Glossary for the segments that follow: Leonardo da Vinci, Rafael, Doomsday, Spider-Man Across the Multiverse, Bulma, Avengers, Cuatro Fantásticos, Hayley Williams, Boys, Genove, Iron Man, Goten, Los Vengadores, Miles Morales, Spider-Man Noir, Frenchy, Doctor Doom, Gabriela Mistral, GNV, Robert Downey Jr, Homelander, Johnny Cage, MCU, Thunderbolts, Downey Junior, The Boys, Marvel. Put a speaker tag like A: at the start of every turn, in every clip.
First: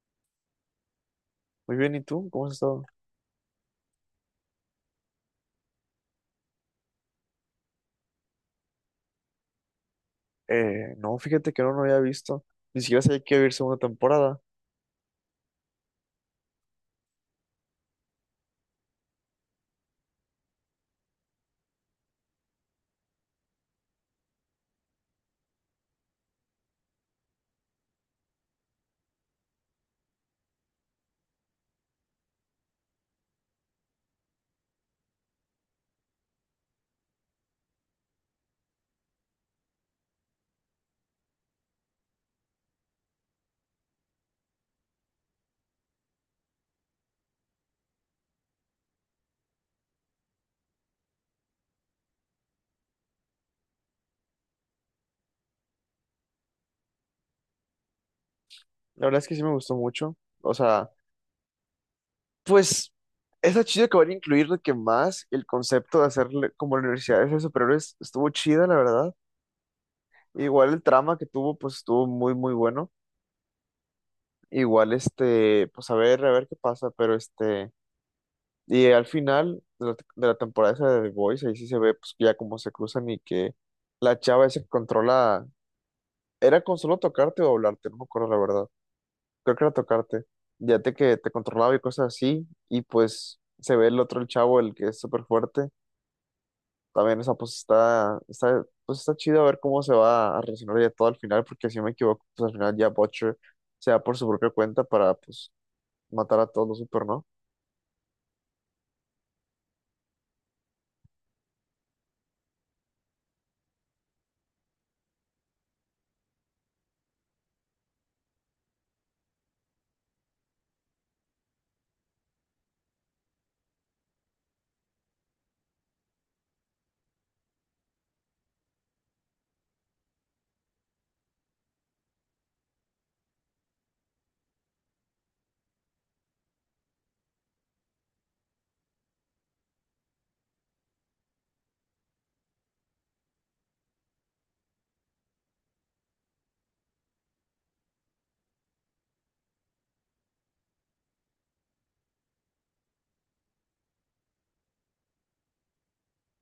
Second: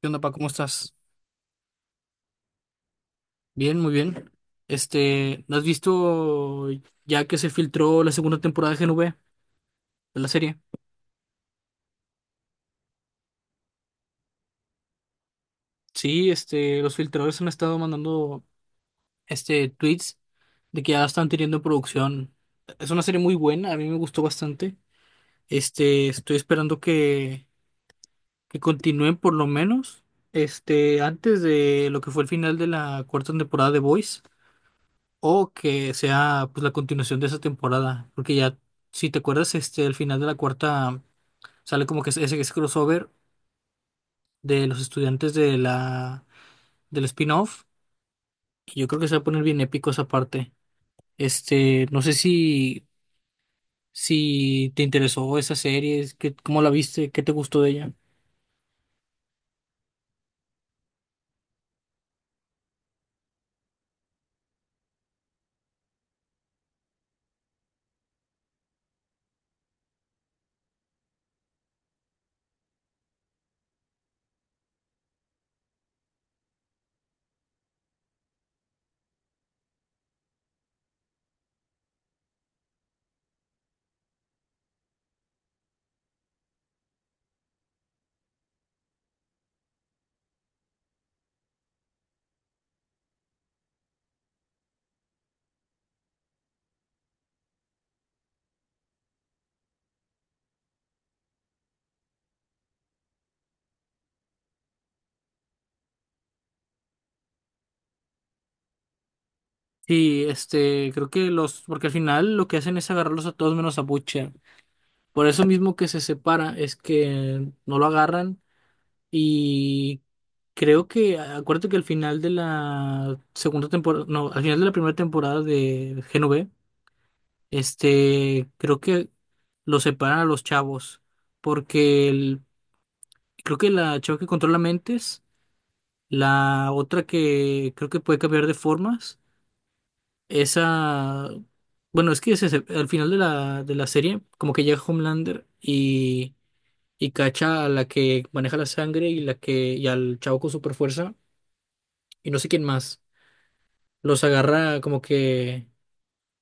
A: ¿Qué onda, pa? ¿Cómo estás?
B: Muy bien, ¿y tú? ¿Cómo has estado?
A: Bien, muy bien. ¿No has visto ya que se filtró la segunda temporada de GNV de la serie?
B: No, fíjate que no lo había visto. Ni siquiera sabía que iba a haber segunda temporada.
A: Sí, los filtradores han estado mandando tweets de que ya están teniendo producción. Es una serie muy buena, a mí me gustó bastante. Estoy esperando que continúen por lo menos antes de lo que fue el final de la cuarta temporada de Boys. O que sea pues la continuación de esa temporada. Porque ya, si te acuerdas, al final de la cuarta sale como que ese crossover de los estudiantes de del spin-off. Y yo creo que se va a poner bien épico esa parte. No sé si te interesó esa serie, es que, ¿cómo la viste? ¿Qué te gustó de ella?
B: La verdad es que sí me gustó mucho. O sea, pues, está chido que van a incluir de que más el concepto de hacerle como universidades de superhéroes estuvo chida, la verdad. Igual el trama que tuvo, pues estuvo muy, muy bueno. Igual, pues a ver qué pasa, pero Y al final de la temporada esa de The Boys, ahí sí se ve, pues, ya cómo se cruzan y que la chava esa que controla. Era con solo tocarte o hablarte, no me acuerdo la verdad. Creo que era tocarte. Ya te que te controlaba y cosas así. Y pues se ve el otro, el chavo, el que es súper fuerte. También, esa pues pues está chido a ver cómo se va a relacionar ya todo al final, porque si no me equivoco, pues al final ya Butcher se va por su propia cuenta para pues matar a todos los super, ¿no?
A: Sí, creo que los, porque al final lo que hacen es agarrarlos a todos menos a Butcher. Por eso mismo que se separa es que no lo agarran y creo que, acuérdate que al final de la segunda temporada, no, al final de la primera temporada de Genove, creo que lo separan a los chavos, porque el- creo que la chava que controla mentes, la otra que creo que puede cambiar de formas, esa, bueno, es que al final de de la serie como que llega Homelander y cacha a la que maneja la sangre y la que y al chavo con super fuerza y no sé quién más. Los agarra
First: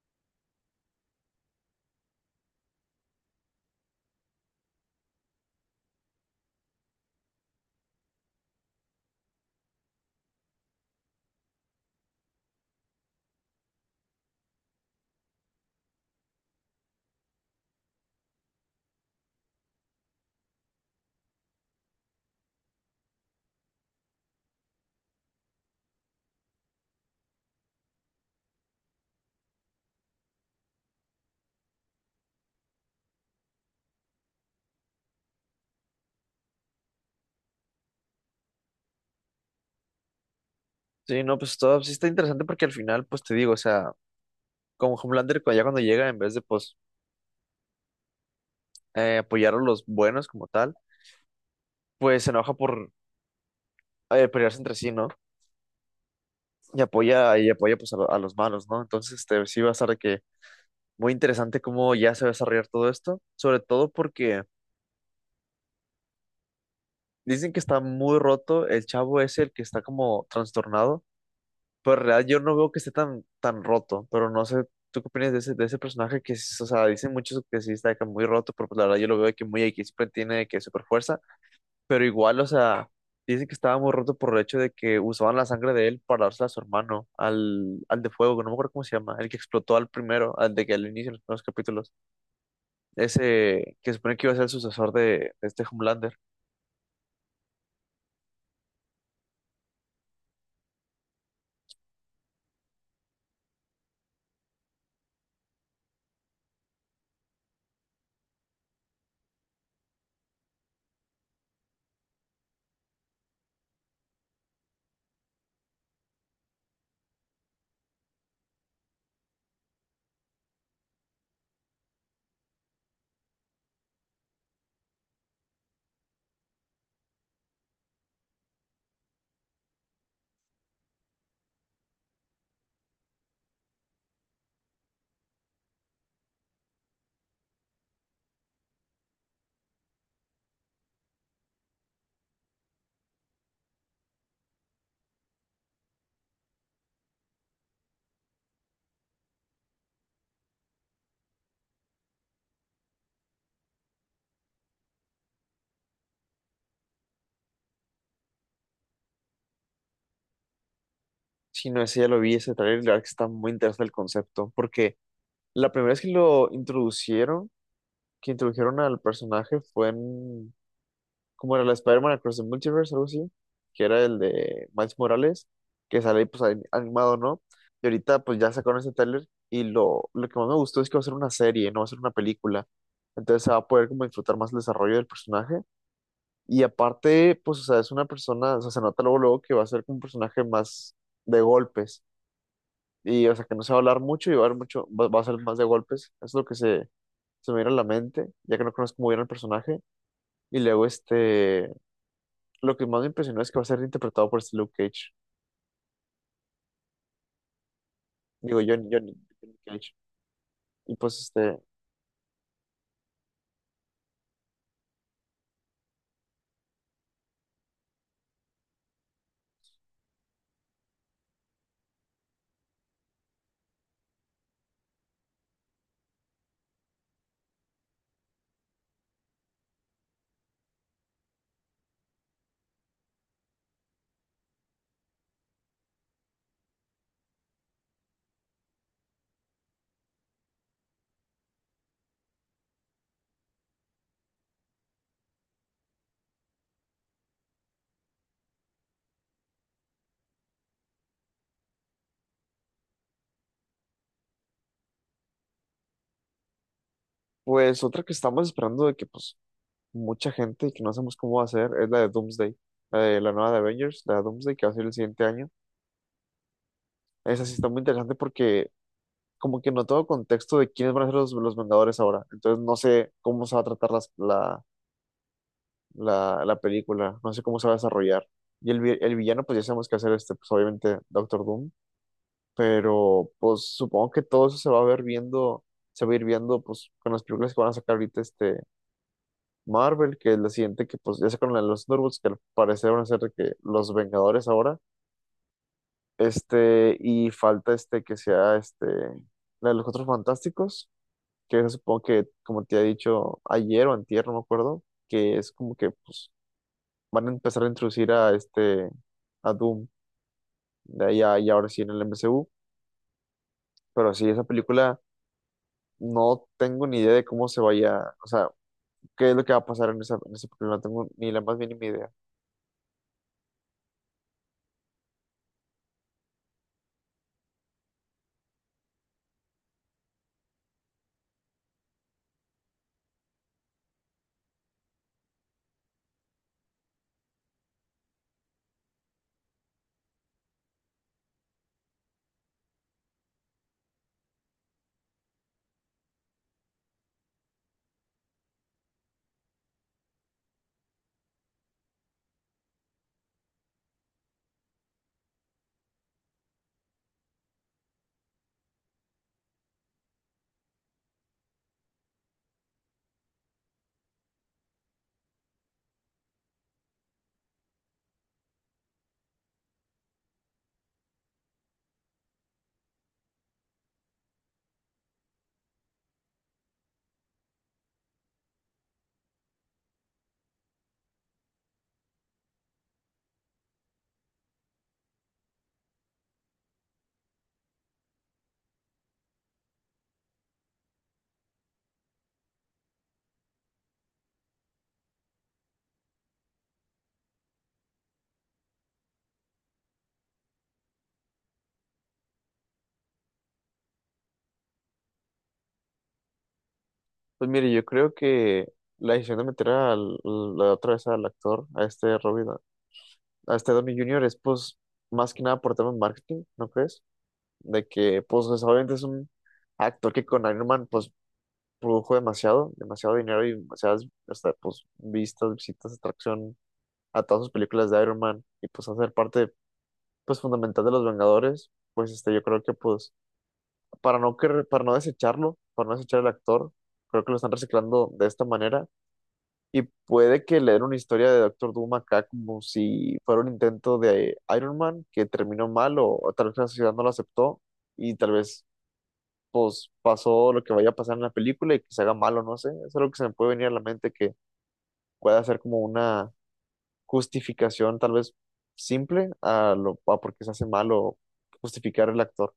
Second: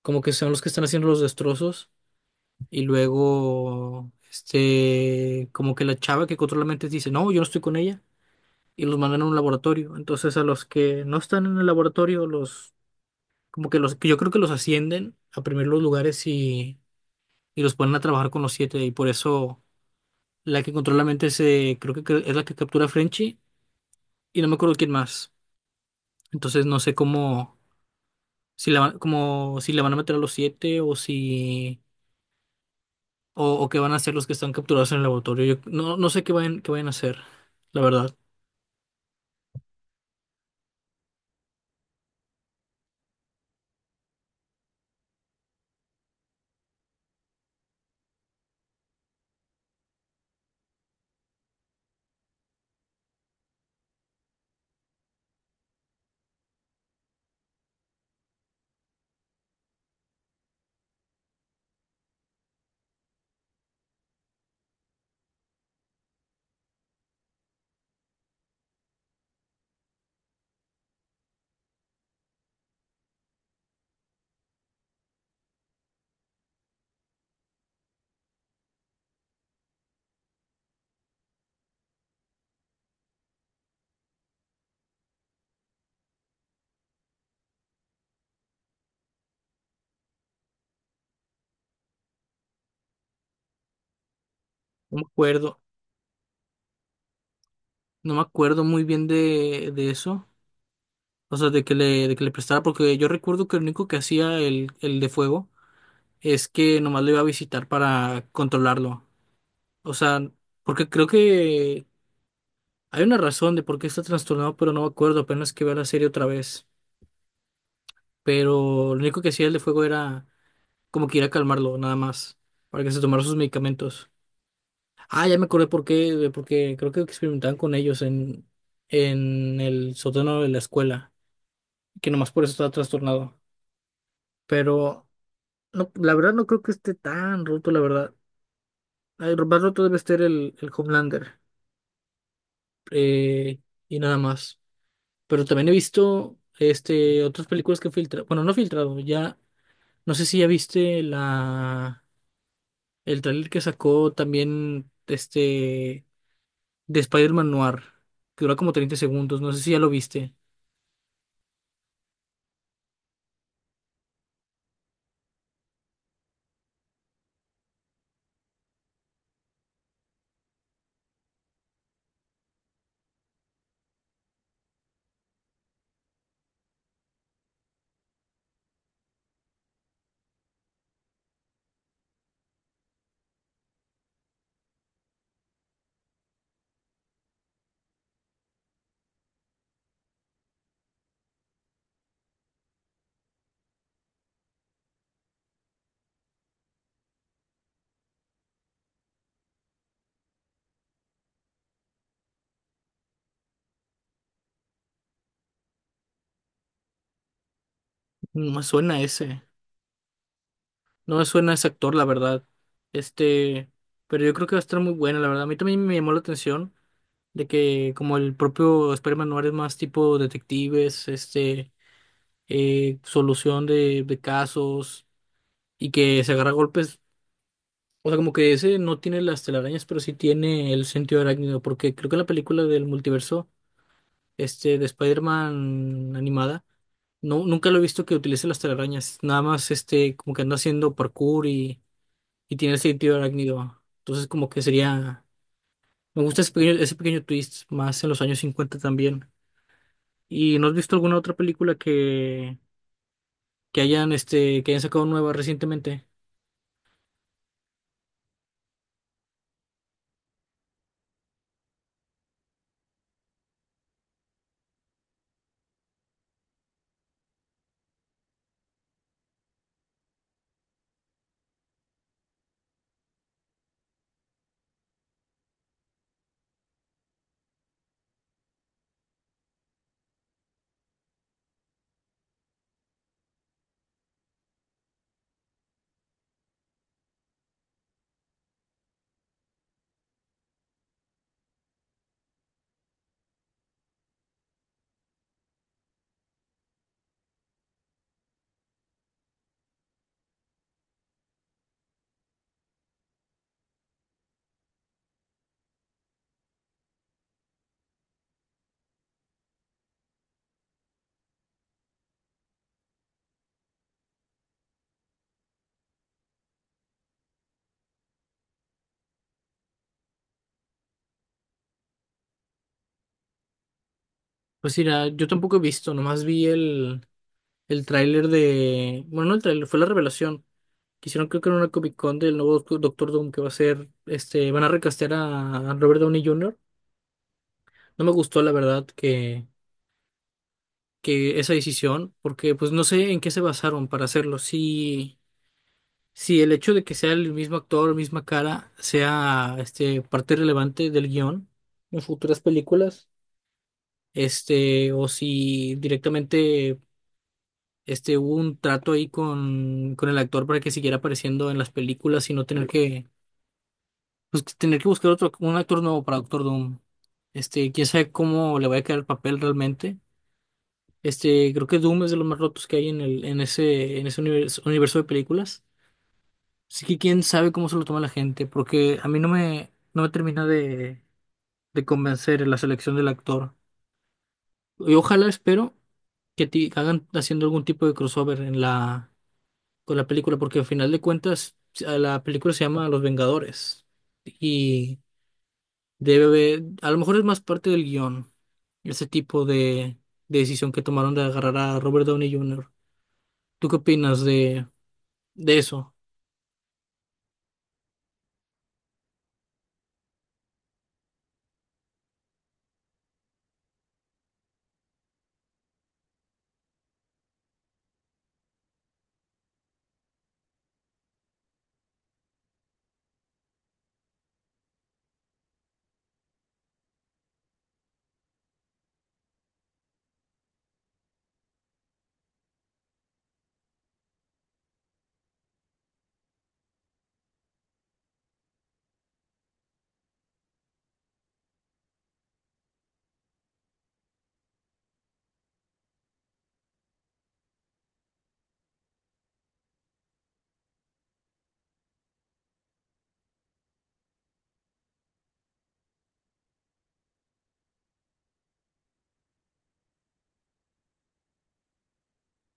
A: como que son los que están haciendo los destrozos y luego como que la chava que controla mentes dice, "No, yo no estoy con ella", y los mandan a un laboratorio. Entonces, a los que no están en el laboratorio, los como que los que yo creo que los ascienden a primeros lugares, y los ponen a trabajar con los siete, y por eso la que controla mentes, creo que es la que captura a Frenchy y no me acuerdo quién más. Entonces no sé cómo, como, si la van a meter a los siete o si, o qué van a hacer los que están capturados en el laboratorio. Yo no, no sé qué vayan a hacer, la verdad.
B: Sí, no, pues todo sí está interesante porque al final, pues te digo, o sea, como Homelander, ya cuando llega, en vez de pues apoyar a los buenos como tal, pues se enoja por pelearse entre sí, ¿no? Y apoya pues a, a los malos, ¿no? Entonces, este, sí va a estar de que muy interesante cómo ya se va a desarrollar todo esto, sobre todo porque dicen que está muy roto, el chavo es el que está como trastornado, pero en realidad yo no veo que esté tan, tan roto, pero no sé, ¿tú qué opinas de ese personaje que, o sea, dicen muchos que sí está de que muy roto, pero pues la verdad yo lo veo de que muy X, siempre tiene de que super fuerza, pero igual, o sea, dice que estaba muy roto por el hecho de que usaban la sangre de él para dársela a su hermano, al, al de fuego, que no me acuerdo cómo se llama, el que explotó al primero, al de que al inicio, en los primeros capítulos, ese que se supone que iba a ser el sucesor
A: No me
B: de
A: acuerdo,
B: este Homelander.
A: no me acuerdo muy bien de eso. O sea, de que le prestara, porque yo recuerdo que lo único que hacía el de fuego es que nomás lo iba a visitar para controlarlo. O sea, porque creo que hay una razón de por qué está trastornado, pero no me acuerdo, apenas que veo la serie otra vez. Pero lo único que hacía el de fuego era como que ir a calmarlo, nada más, para que se tomara sus medicamentos. Ah, ya me acordé por qué, porque creo que experimentaban con ellos en el sótano de la escuela, que nomás por eso estaba trastornado. Pero no, la verdad no creo que esté tan roto, la verdad. Ay, lo más roto debe estar el Homelander, eh, y nada más. Pero también he visto otras películas que filtra, bueno, no filtrado, ya, no sé si ya viste el trailer que sacó también de Spider-Man Noir, que dura como 30 segundos, no sé si ya lo viste.
B: Si no, ese ya lo vi, ese trailer, y la verdad que está muy interesante el concepto, porque la primera vez que lo introducieron, que introdujeron al personaje fue en como era la Spider-Man Across the Multiverse, algo así, que era el de Miles Morales, que sale ahí, pues ahí animado, ¿no? Y ahorita pues ya sacaron ese tráiler y lo que más me gustó es que va a ser una serie, no va a ser una película. Entonces se va a poder como disfrutar más el desarrollo del personaje. Y aparte, pues, o sea, es una persona, o sea, se nota luego, luego que va a ser como un personaje más de golpes. Y, o sea, que no se va a hablar mucho y va a haber mucho, va a ser más de golpes. Eso es lo que se me viene a la mente, ya que no conozco muy bien el personaje. Y luego, este, lo que más me impresionó es que va a ser interpretado por este Luke Cage.
A: No
B: Digo,
A: me suena ese,
B: Johnny Cage. Y
A: no
B: pues
A: me suena
B: este,
A: ese actor, la verdad. Este, pero yo creo que va a estar muy buena, la verdad. A mí también me llamó la atención de que como el propio Spider-Man Noir es más tipo detectives, solución de casos y que se agarra a golpes. O sea, como que ese no tiene las telarañas, pero sí tiene el sentido arácnido, porque creo que en la película del multiverso, de Spider-Man animada, no, nunca lo he visto que utilice las telarañas. Nada más como que anda haciendo parkour y tiene el sentido arácnido. Entonces, como que sería. Me gusta ese pequeño twist, más en los años 50 también. ¿Y no has visto alguna otra película que hayan, que hayan sacado nueva recientemente?
B: pues otra que estamos esperando de que pues mucha gente y que no sabemos cómo va a ser es la de Doomsday, la de la nueva de Avengers, la de Doomsday que va a ser el siguiente año. Esa sí está muy interesante porque como que no tengo contexto de quiénes van a ser los Vengadores ahora. Entonces no sé cómo se va a tratar la película, no sé cómo se va a desarrollar. Y el, el villano, pues ya sabemos que va a ser este, pues obviamente Doctor Doom, pero pues supongo que todo eso se va a ver viendo, se va a ir viendo pues con las películas que van a sacar ahorita este Marvel, que es la siguiente que pues ya sacaron la de los Thunderbolts, que al parecer van a ser de que los Vengadores ahora, este, y falta este que sea este, la de los Cuatro Fantásticos, que esa supongo que como te he dicho ayer o antier, no me acuerdo, que es como que pues van a empezar a introducir a este, a Doom, de y ahora sí en el MCU, pero sí, esa película no tengo ni idea de cómo se vaya, o sea, qué es lo que va a pasar en esa, en ese problema. No tengo ni la más mínima idea.
A: Pues mira, yo tampoco he visto, nomás vi el tráiler de. Bueno, no el tráiler, fue la revelación. Que hicieron creo que en una Comic Con del nuevo Doctor Doom que va a ser, este, van a recastear a Robert Downey Jr. No me gustó, la verdad, que esa decisión, porque pues no sé en qué se basaron para hacerlo. Si, si el hecho de que sea el mismo actor, misma cara, sea parte relevante del guión en futuras películas, o si directamente hubo un trato ahí con el actor para que siguiera apareciendo en las películas y no tener que, pues, tener que buscar otro, un actor nuevo para Doctor Doom. Quién sabe cómo le vaya a quedar el papel realmente. Creo que Doom es de los más rotos que hay en ese universo de películas. Así que quién sabe cómo se lo toma la gente, porque a mí no me termina de convencer la selección del actor. Y ojalá espero hagan haciendo algún tipo de crossover con la película, porque al final de cuentas a la película se llama Los Vengadores. Y a lo mejor es más parte del guión, ese tipo de decisión que tomaron de agarrar a Robert Downey Jr. ¿Tú qué opinas de eso?
B: Pues mire, yo creo que la decisión de meter al, la otra vez al actor, a este Robin, a este Downey Junior es pues más que nada por tema de marketing, ¿no crees? De que pues obviamente es un actor que con Iron Man pues produjo demasiado, demasiado dinero y demasiadas, hasta, pues vistas, visitas, atracción a todas sus películas de Iron Man y pues hacer parte pues fundamental de los Vengadores pues este, yo creo que pues para no, que, para no desecharlo, para no desechar el actor. Creo que lo están reciclando de esta manera. Y puede que le den una historia de Doctor Doom acá como si fuera un intento de Iron Man que terminó mal o tal vez la sociedad no lo aceptó y tal vez pues pasó lo que vaya a pasar en la película y que se haga malo, no sé. Eso es algo que se me puede venir a la mente que pueda ser como una justificación tal vez simple a lo a por qué se hace malo justificar el actor.